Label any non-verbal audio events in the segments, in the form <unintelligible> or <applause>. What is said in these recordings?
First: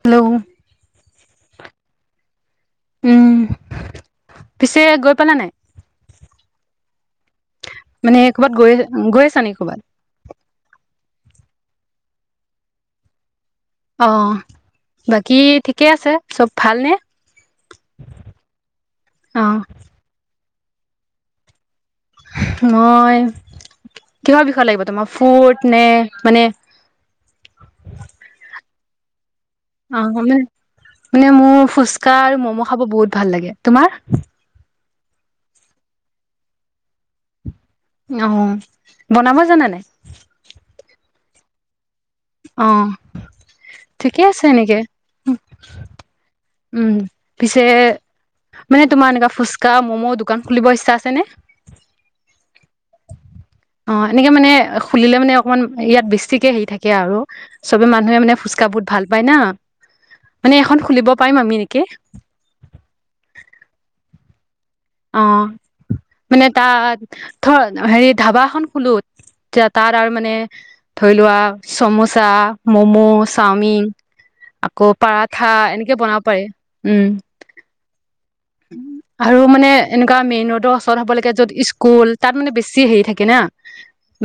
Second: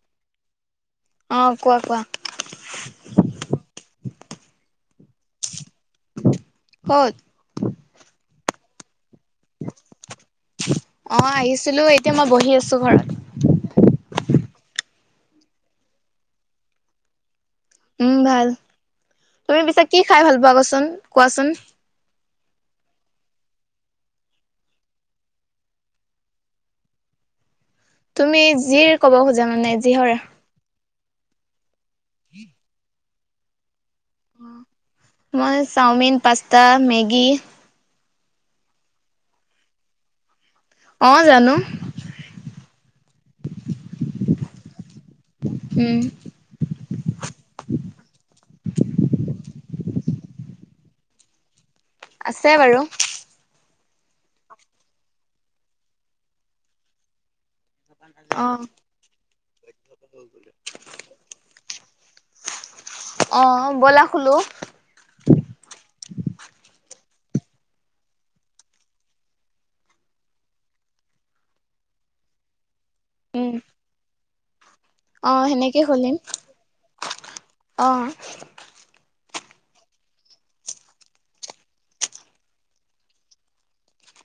Hello. অ' কোৱা কোৱা। উম পিছে গৈ পালা নাই? ক'ত? মানে ক'ৰবাত গৈ, গৈ আছা নি ক'ৰবাত? অ আহিছিলো। এতিয়া মই বহি আছো ঘৰত। অ' বাকী ঠিকে আছে। চব ভালনে? উম ভাল। অ তুমি পিছে কি খাই ভাল পোৱা কচোন কোৱাচোন? মই কিহৰ বিষয় লাগিব তোমাৰ ফুত নে মানে তুমি যি ক'ব খোজা মানে যি অ হয় মানে মানে মোৰ ফুচকা আৰু মম' খাব বহুত ভাল লাগে। তোমাৰ? মই চাওমিন, পাস্তা, মেগি অ' বনাব জানানে? অ' জানো। নেকি উম উম। পিছে, মানে তোমাৰ কেনেকা ফুচকা মমো দোকান খুলিব ইচ্ছা আছেনে? আছে বাৰু। অ' এনেকে মানে খুলিলে মানে অকমান ইয়াত বেছিকে হেৰি থাকে আৰু। চবে মানুহে মানে অ ফুচকা বহুত ভাল পায় না। মানে এখন খুলিব পাৰিম আমি এনেকে। অ ব'লা খুলোঁ। অ' মানে তাত ধ হেৰি ধাবা এখন খোলো। এতিয়া তাত আৰু মানে ধৰি লোৱা চামোচা, মম', উম চাওমিন আকৌ অ পাৰঠা সেনেকে এনেকে খুলিম বনাব পাৰি। উম। অ আৰু মানে এনেকুৱা মেইন ৰোডৰ ওচৰত হ'ব লাগে। য'ত স্কুল, তাত মানে বেছি হেৰি থাকে না।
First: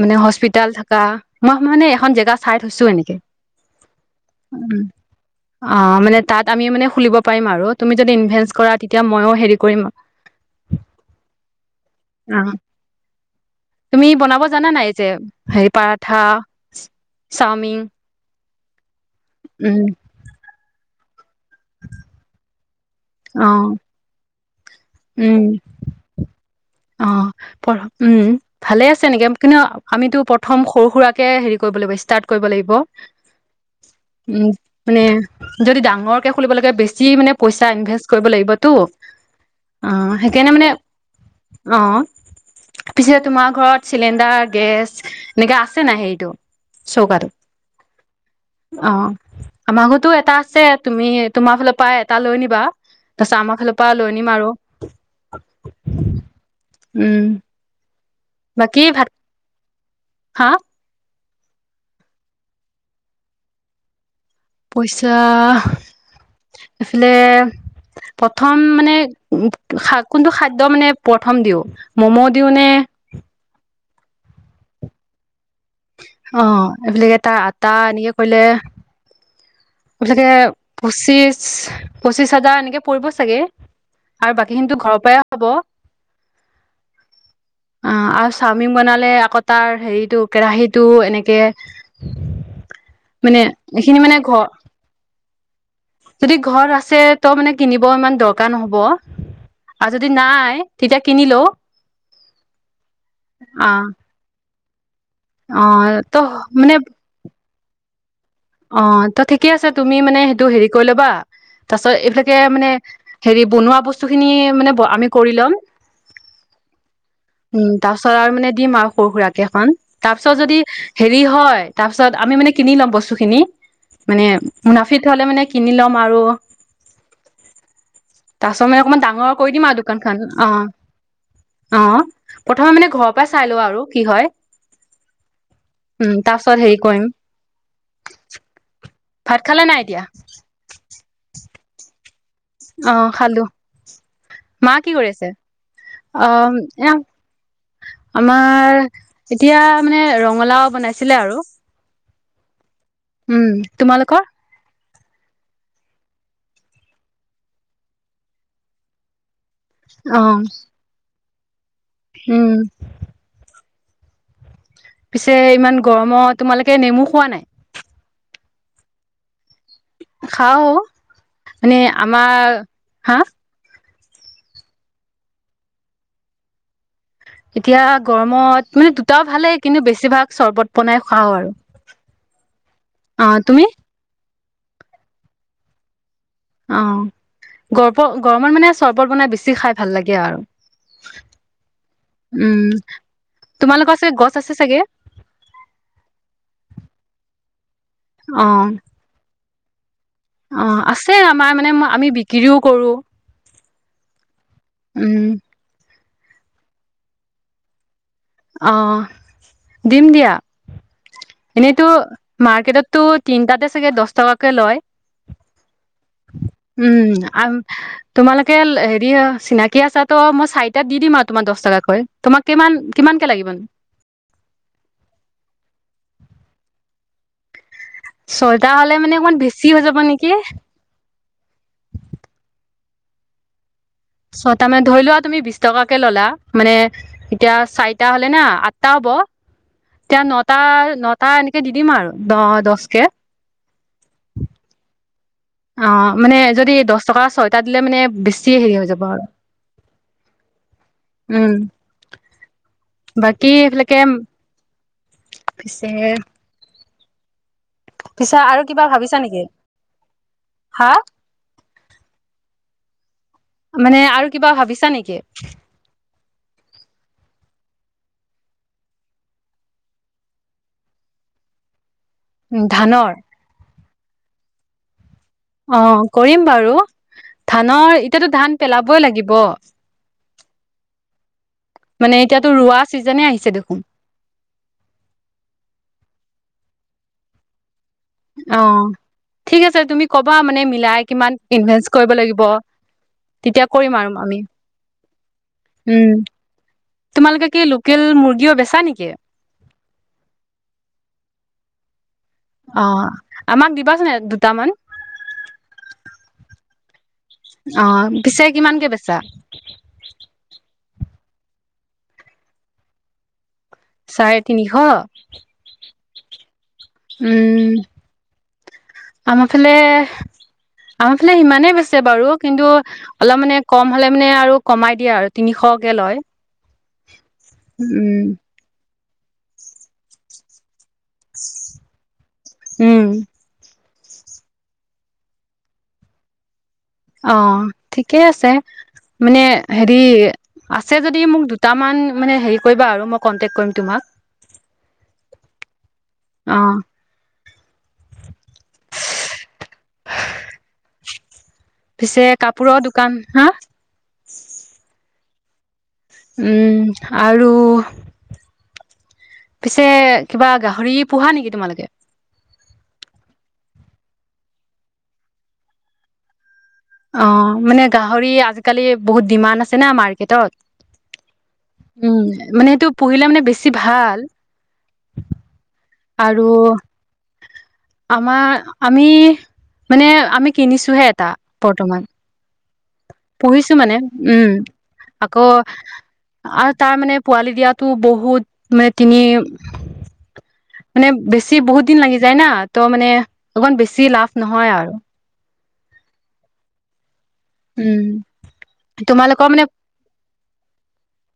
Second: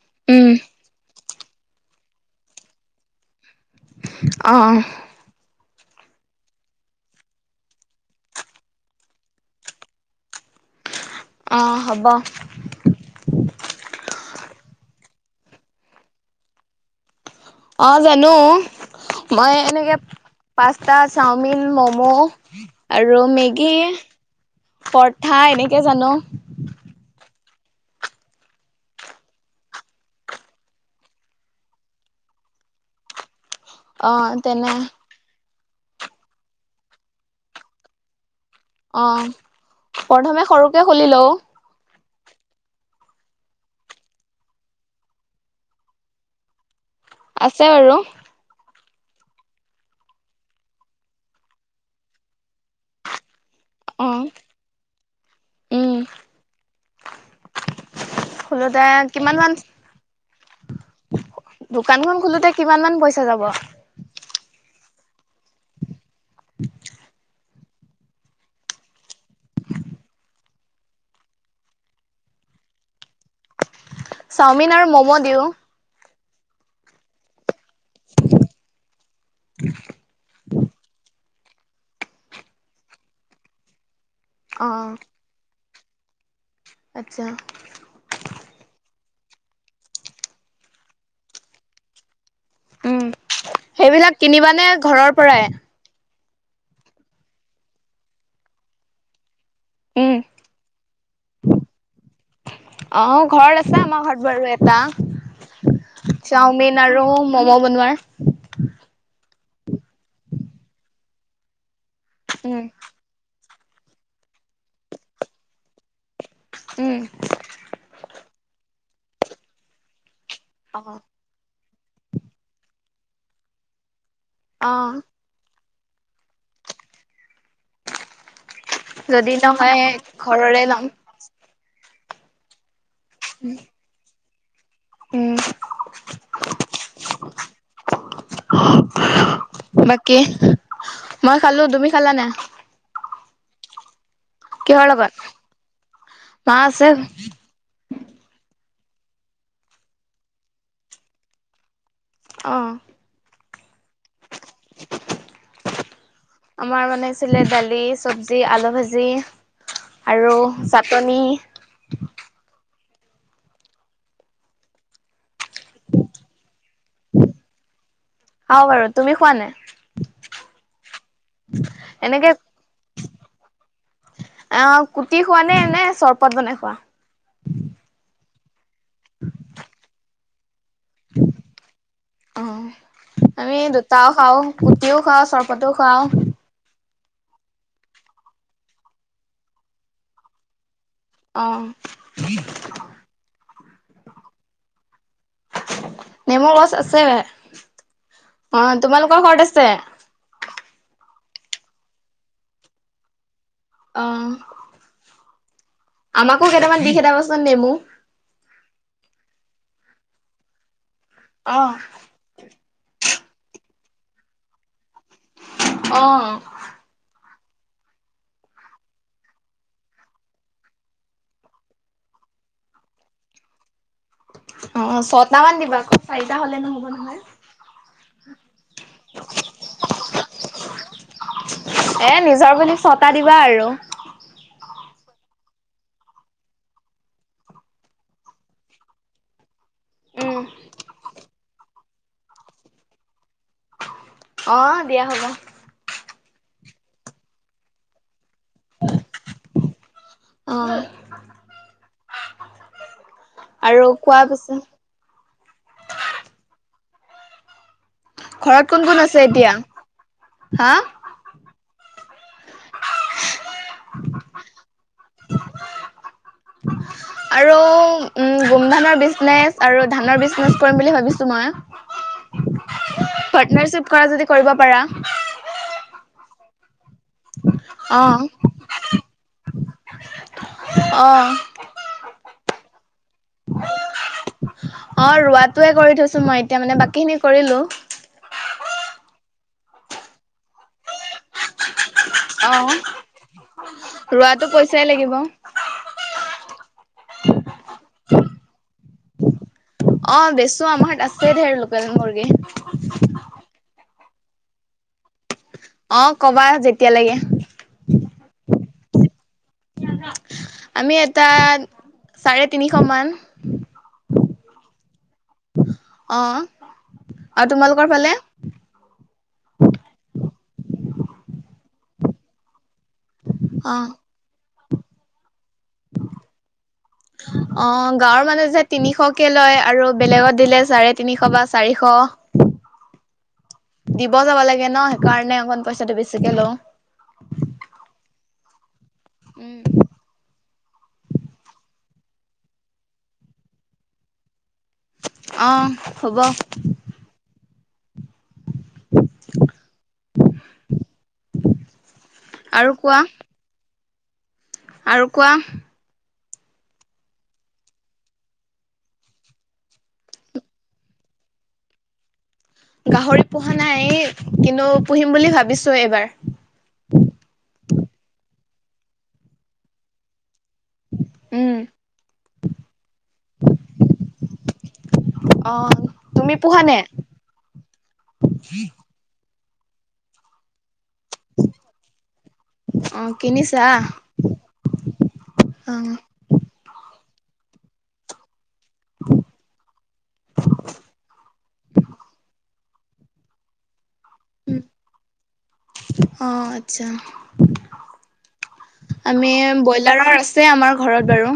মানে উম হস্পিতাল থকা। মই মানে এখন জেগা চাই থৈছো এনেকে। অ', উম অ'। অ' মানে তাত আমি মানে খুলিব পাৰিম আৰু। তুমি যদি ইনভেষ্ট কৰা তেতিয়া মইও হেৰি কৰিম <inaudible> অ হ'ব অ' তুমি বনাব জানা নাই যে হেৰি, পাৰঠা অ জানো। মই উম এনেকে পাঁচটা চাওমিন মম' আৰু অ মেগি পৰঠা উম এনেকে জানো অ', পঢ উম, ভালে আছে নেকি কিন্তু আমিতো প্ৰথম সৰু - সুৰাকে হেৰি কৰিব লাগিব ষ্টাৰ্ট কৰিব লাগিব। <unintelligible> অ' উম তেনে মানে যদি ডাঙৰকে খুলিব লাগে বেছি মানে পইচা ইনভেষ্ট কৰিব লাগিব। তো অ অ' প্ৰথমে সেইকাৰণে মানে সৰুকে খুলি লও অ, পিছে তোমাৰ ঘৰত চিলিণ্ডাৰ গেছ এনেকে আছে নাই হেৰিটো। চৌকাটো আছে বাৰু। অ, আমাৰ ঘৰতো এটা আছে তুমি তোমাৰ ফালৰ পা এটা লৈ আনিবা তাৰপিছত আমাক ফালৰ পা অ লৈ আনিম আৰু উম উম। বাকী খোলোতে ভাত কিমান মান হা! দোকানখন খুলোতে কিমান মান পইচা যাব। পইচা এইফালে প্ৰথম মানে উম কোনটো খাদ্য মানে প্ৰথম দিওঁ মম' দিওঁ নে <inaudible> চাওমিন আৰু ম'ম' দিওঁ। অ, এইবিলাকে এটা আটা এনেকে কৰিলে। মূঠতে পঁচিশ পঁচিশ হাজাৰ এনেকে পৰিব চাগে। আৰু বাকী অ খিনিতো ঘৰৰ পৰাই হ'ব। আচ্ছা অ', আৰু চাওমিন বনালে কটাৰ হেৰিটো কেৰাহীটো এনেকে উম মানে এইখিনি সেইবিলাক মানে ঘৰ কিনিবানে ঘৰৰ পৰাই যদি ঘৰত আছে তো মানে কিনিব ইমান দৰকাৰ নহব। আৰু যদি উম, নাই তেতিয়া কিনিলও অ, ঘৰত আছে আমাৰ ঘৰত বাৰু এটা অ ত মানে চাওমিন আৰু মম' বনোৱাৰ। অ', ত' ঠিকে আছে তুমি মানে সেইটো হেৰি কৰি ল'বা তাৰ এইবিলাকে উম মানে হেৰি বনোৱা বস্তু খিনি মানে আমি কৰি ল'ম। উম উম তাৰপিছত আৰু মানে দিম আৰু সৰু সুৰা কে এখন। তাৰপিছত যদি অ হেৰি হয় তাৰপিছত আমি মানে কিনি লম বস্তুখিনি। মানে অ মুনাফিত হলে মানে কিনি ল'ম আৰু তাৰপিছত মানে অকমান যদি ডাঙৰ কৰি দিম আৰু নহয় দোকান খন অ, ঘৰৰে ল'ম অ'। প্ৰথমে মানে ঘৰৰ পৰা চাই লোৱা আৰু কি হয়। উম, তাৰ পাছত হেৰি কৰিম। ভাত খালে নাই এতিয়া বাকী মই খালো, তুমি খালানে? অ' খালো। মা কিহৰ কি কৰি লগত আছে? মা অ' আছে এ আমাৰ এতিয়া মানে ৰঙালাও বনাইছিলে আৰু অ' উম তোমালোকৰ আমাৰ মানে আছিলে দালি, চব্জি, আলু ভাজি। আৰু অ', চাটনি। উম। পিছে ইমান গৰমৰ তোমালোকে নেমু খোৱা নাই। খাও বাৰু তুমি খোৱা নাই। খাও মানে আমাৰ হা! অ, কুটি খোৱা নে নে চৰবত বনাই খোৱা? এতিয়া গৰমত মানে দুটাও ভালেই কিন্তু বেছিভাগ চৰ্বত। বনাই খাও আৰু অ, অ আমি তুমি দুটাও খাওঁ কুটিও খাওঁ চৰবত পতো খাওঁ। অ, গৰ গৰমত মানে চৰবত বনাই বেছি খাই ভাল লাগে আৰু। অ উম ', তোমালোকৰ চাগে গছ আছে চাগে। নেমৰ গছ আছে অ অ, তোমালোকৰ ঘৰত আছে। অ, আছে আমাৰ মানে আমি বিক্ৰীও কৰো। অ ', উম, আমাকো কেইটামান দি খেদবাচোন নেমু। অ, দিম দিয়া অ এনেইতো মাৰ্কেটত টো তিনটাতে চাগে দহ টকাকে লয়। অহ ', উম তোমালোকে হেৰি চিনাকি আছা তো মই চাৰিটাত দি দিম আৰু তোমাৰ দহ টকাকৈ। তোমাক কিমান-কিমান কে লাগিব। অ, ছট মান দিবা আকৌ চাৰিটা হলে নহ'ব নহয়। ছয়টা হলে মানে অকমান বেছি হৈ যাব নেকি? এটা দিবা আৰু। ছটা মানে ধৰি লোৱা তুমি বিশ টকাকে ললা মানে এতিয়া চাৰিটা হলে না আঠটা হ'ব এতিয়া উম নটা নটা এনেকে দি দিম আৰু ন দছকে অ দিয়া হ'ব অ মানে যদি দহ টকা ছয়টা দিলে মানে বেছি হেৰি হৈ যাব আৰু অ উম বাকী আৰু এইফালেকে কোৱা পিছে পিছে পিছে আৰু ঘৰত কিবা কোন কোন ভাবিছা আছে নেকি এতিয়া হা <unintelligible> মানে আৰু কিবা ভাবিছা নেকি? আৰু গোমধানৰ বিজনেচ আৰু ধানৰ বিজনেচ কৰিম বুলি ভাবিছো মই উম ধানৰ পাৰ্টনাৰশ্বিপ কৰা যদি কৰিব পাৰা অ কৰিম বাৰু ধানৰ অঁ এতিয়াতো ধান পেলাবই লাগিব মানে অ এতিয়াতো ৰোৱা চিজনে আহিছে দেখোন অ ৰোৱাটোৱে কৰি থৈছো মই এতিয়া মানে বাকী খিনি কৰিলো অ ঠিক আছে তুমি কবা মানে মিলাই কিমান ইনভেষ্ট কৰিব লাগিব অঁ তেতিয়া কৰিম আৰু আমি ৰোৱাটো পইচাই লাগিব। উম তোমালোকে কি লোকেল মুৰ্গীও বেচা নেকি অ বেচো আমাৰ ঘৰত আছে ধেৰ লোকেল মুৰ্গী অ আমাক দিবাচান দুটামান অ কবা যেতিয়া লাগে অ পিছে কিমানকে বেচা আমি এটাত চাৰে তিনিশ মান চাৰে তিনিশ। অ'। উম, আমফালে আমাৰ ফালে সিমানে বেছে বাৰু কিন্তু অলপ মানে অঁ কম হলে মানে আৰু কমাই দিয়ে আৰু। তিনিশকে লয়। অ' গাঁৱৰ উম মানুহ যে তিনিশকে লয় আৰু বেলেগত দিলে চাৰে তিনিশ বা চাৰিশ। উম দিব যাব লাগে ন, সেইকাৰণে অকন পইচাটো বেছিকে লওঁ। অ' ঠিকেই আছে। মানে উম। হেৰি, আছে যদি মোক দুটামান মানে হেৰি কৰিবা আৰু, মই কন্টেক কৰিম তোমাক। অহ' হব। অ <unintelligible> পিছে আৰু কাপোৰৰ কোৱা দোকান, হা আৰু কোৱা। উম আৰু পিছে কিবা গাহৰি পোহা নেকি তোমালোকে? গাহৰি পোহা নাই, কিন্তু পুহিম বুলি ভাবিছো এইবাৰ। কালি বহুত ডিমাণ্ড আছে না মাৰ্কেটত। উম। উম মানে সেইটো পুহিলে মানে বেছি ভাল। অ' তুমি আৰু পোহা নে? আমাৰ আমি মানে আমি কিনিছোহে এটা বৰ্তমান। অ' কিনিছা পুহিছো মানে উম আকৌ অ'। আৰু তাৰ মানে পোৱালি দিয়াত তো বহুত মানে তিনি মানে বেছি বহুত দিন লাগি যায় না। তো মানে অকমান বেছি লাভ নহয় আৰু। অহ আচ্ছা। উম। আমি তোমালোকৰ মানে ব্ৰইলাৰৰ আছে আমাৰ ঘৰত বাৰু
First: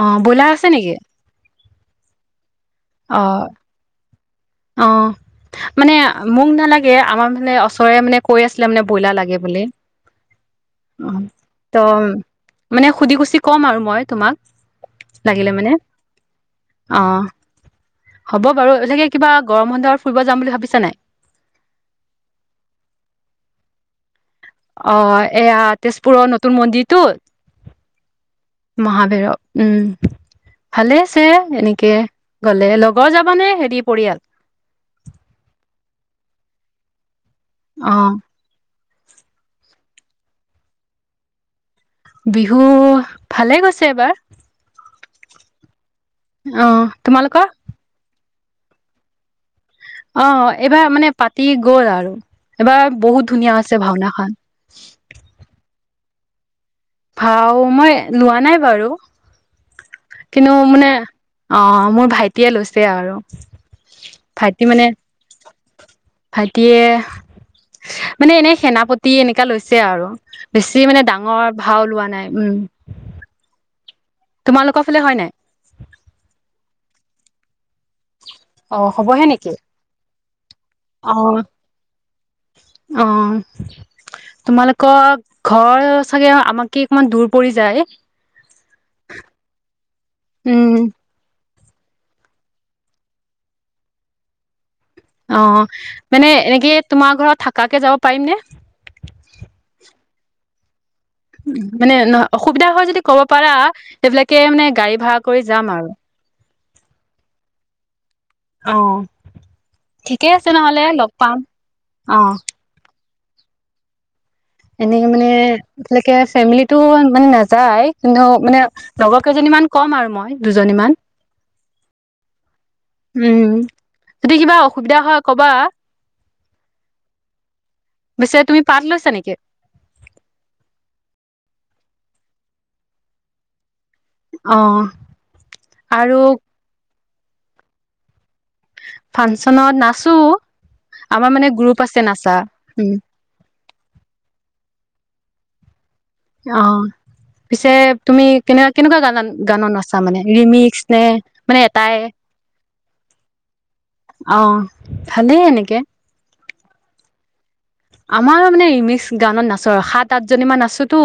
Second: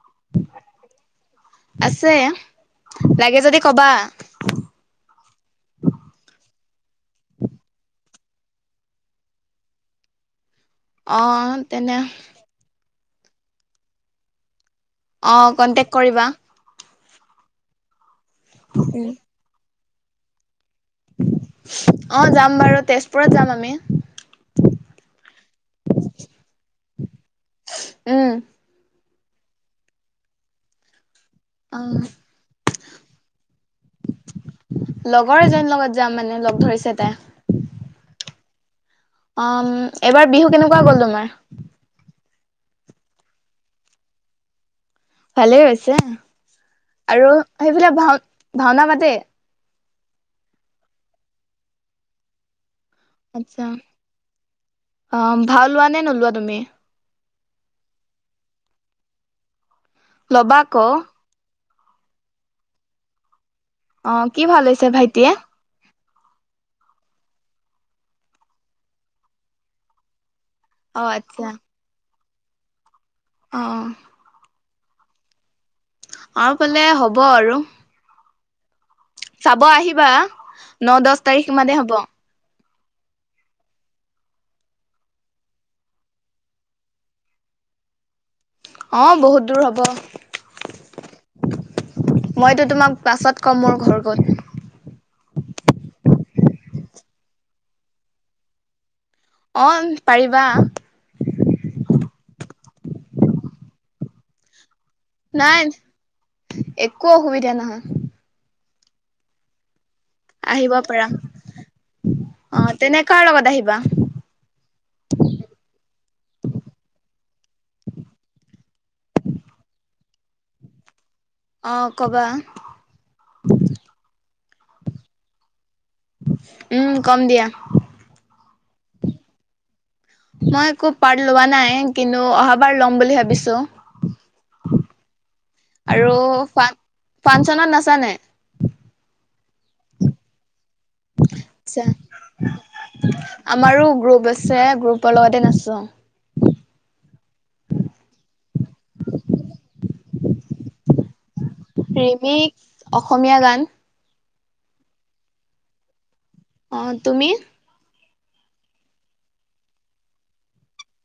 অ', ব্ৰইলাৰ আছে নেকি? আছে। লাগে অ', যদি ক'বা অ', মানে মোক নালাগে আমাৰ মানে ওচৰে মানে কৈ আছিলে মানে ব্ৰইলাৰ লাগে বুলি। অহ অ' ত', তেনে মানে সুধি কুছি কম আৰু মই তোমাক। লাগিলে অ', মানে কণ্টেক কৰিবা। অ', হ'ব বাৰু এহিলাকে উম। কিবা গৰম বন্ধ ফুৰিব যাম বুলি ভাবিছা নাই। অ', যাম বাৰু তেজপুৰত যাম আমি। অ', এয়া তেজপুৰৰ নতুন উম মন্দিৰটোত। মহাভৈৰৱ উম ভালে আছে অ এনেকে গ'লে লগৰ যাব নে লগৰ এজন লগত যাম মানে লগ ধৰিছে তাই। অহ। উম এবাৰ বিহু কেনেকুৱা গ'ল তোমাৰ? বিহু ভালে গৈছে এবাৰ। ভালেই হৈছে অ আৰু তোমালোকৰ সেইবিলাক ভাও ভাওনা পাতে? অ', এইবাৰ মানে পাতি গ'ল আৰু এইবাৰ বহুত ধুনীয়া আচ্ছা আছে ভাওনাখান। একমে <unintelligible> ভাও মই লোৱা নাই বাৰু। কিন্তু ল'বা আকৌ মানে অ', মোৰ ভাইটিয়ে লৈছে আৰু অ', কি ভাও ভাইটি মানে লৈছে ভাইটিয়ে? ভাইটিয়ে মানে এনে সেনাপতি এনেকা লৈছে আৰু। বেছি অ মানে আচ্ছা ডাঙৰ ভাও লোৱা নাই উম। অ'। তোমালোকৰ ফালে হয় নাই। আমাৰফালে হ'ব আৰু। অ হ'বহে নেকি চাব আহিবা ন অ দহ তাৰিখ মানে হ'ব। অ'। তোমালোকৰ ঘৰ চাগে আমাকে অকমান দূৰ পৰি যায়। অ', বহুত দূৰ হব। উম, মইতো তোমাক বাছত ক'ম মোৰ ঘৰ ক'ত। অ', মানে এনেকে তোমাৰ ঘৰত থাকাকে যাব পাৰিম নে। অ' পাৰিবা। মানে নহ অসুবিধা হয় যদি ক'ব পাৰা সবিলাকে মানে গাড়ী ভাড়া কৰি নাই যাম আৰু। একো অসুবিধা নহয়। অ, ঠিকেই আছে আহিব নহ'লে পাৰা লগ পাম অ। কাৰ লগত আহিবা? এনেকে মানে এতিয়ালৈকে ফেমিলিটো মানে নাযায় কিন্তু মানে লগৰ কেইজনী মান ক'ম আৰু মই দুজনী মান অ কবা। উম, যদি কিবা অসুবিধা হয় কবা। উম কম দিয়া। পিছে তুমি পাত লৈছা নেকি? মই একো পাৰ্ট লোৱা নাই কিন্তু অহাবাৰ ল'ম বুলি ভাবিছোঁ। অ', আৰু ফাংচনত নাচানে? ফাংচনত নাচো। আমাৰ মানে গ্ৰুপ আছে নাচা উম আমাৰো গ্ৰুপ আছে গ্ৰুপ গ্ৰুপৰ লগতে নাচো। অ'। পিছে তুমি কেনে কেনেকুৱা গান গানত নচা মানে ৰিমিক্স নে মানে এটাই ৰিমিক অসমীয়া গান। অ, ভালেই এনেকে। অ তুমি? আমাৰ মানে ৰিমিক্স গানত নাচো আৰু সাত আঠজনী মান নাচোতো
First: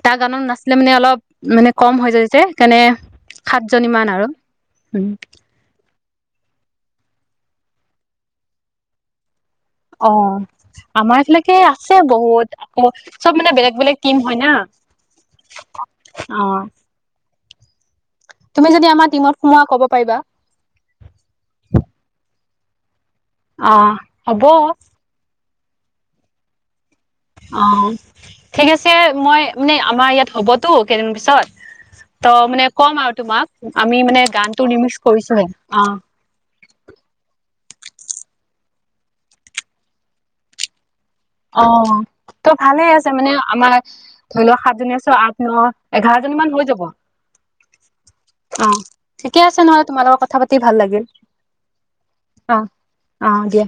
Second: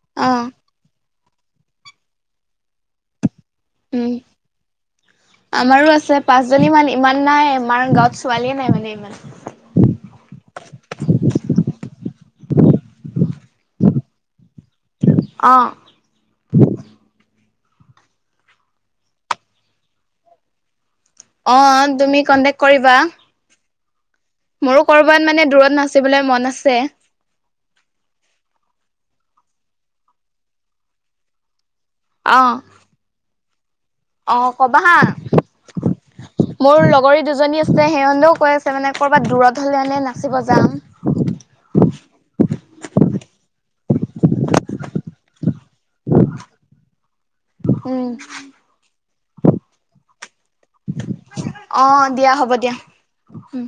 এটা অ গানত নাচে মানে অলপ মানে কম হৈ যায় যে কেণে উম আমাৰো আছে পাঁচজনী মালিক ইমান নাই আমাৰ গাঁৱত ছোৱালীয়ে নাই মানে ইমান অ'। আমাৰ এইফালকে আছে বহুত আকৌ চব মানে বেলেগ বেলেগ টিম হয় না। অ'। অ তুমি যদি আমাৰ টিমত সোমোৱা ক'ব পাৰিবা। অ তুমি কন্টেক্ট কৰিবা অ'। হ'ব মোৰো কৰবাত মানে দূৰত নাচিবলৈ মন আছে। অ ঠিক আছে মই মানে আমাৰ ইয়াত হ'বতো কেইদিন পিছত ত' অ মানে কম আৰু তোমাক আমি মানে অ গানটো কবা ৰিমিঊ হা কৰিছোঁ হে অ। মোৰ লগৰী দুজনী আছে সিহঁতেও কৈ আছে মানে ক'ৰবাত দূৰত হলে মানে নাচিব যাম। অ ত' ভালে আছে মানে আমাৰ ধৰি লোৱা সাতজনী আছ আঠ ন এঘাৰজনী মান হৈ যাব। উম অ, ঠিকে আছে নহলে তোমাৰ লগত কথা পাতি ভাল লাগিল। অ, দিয়া হ'ব অ দিয়া। অ দিয়া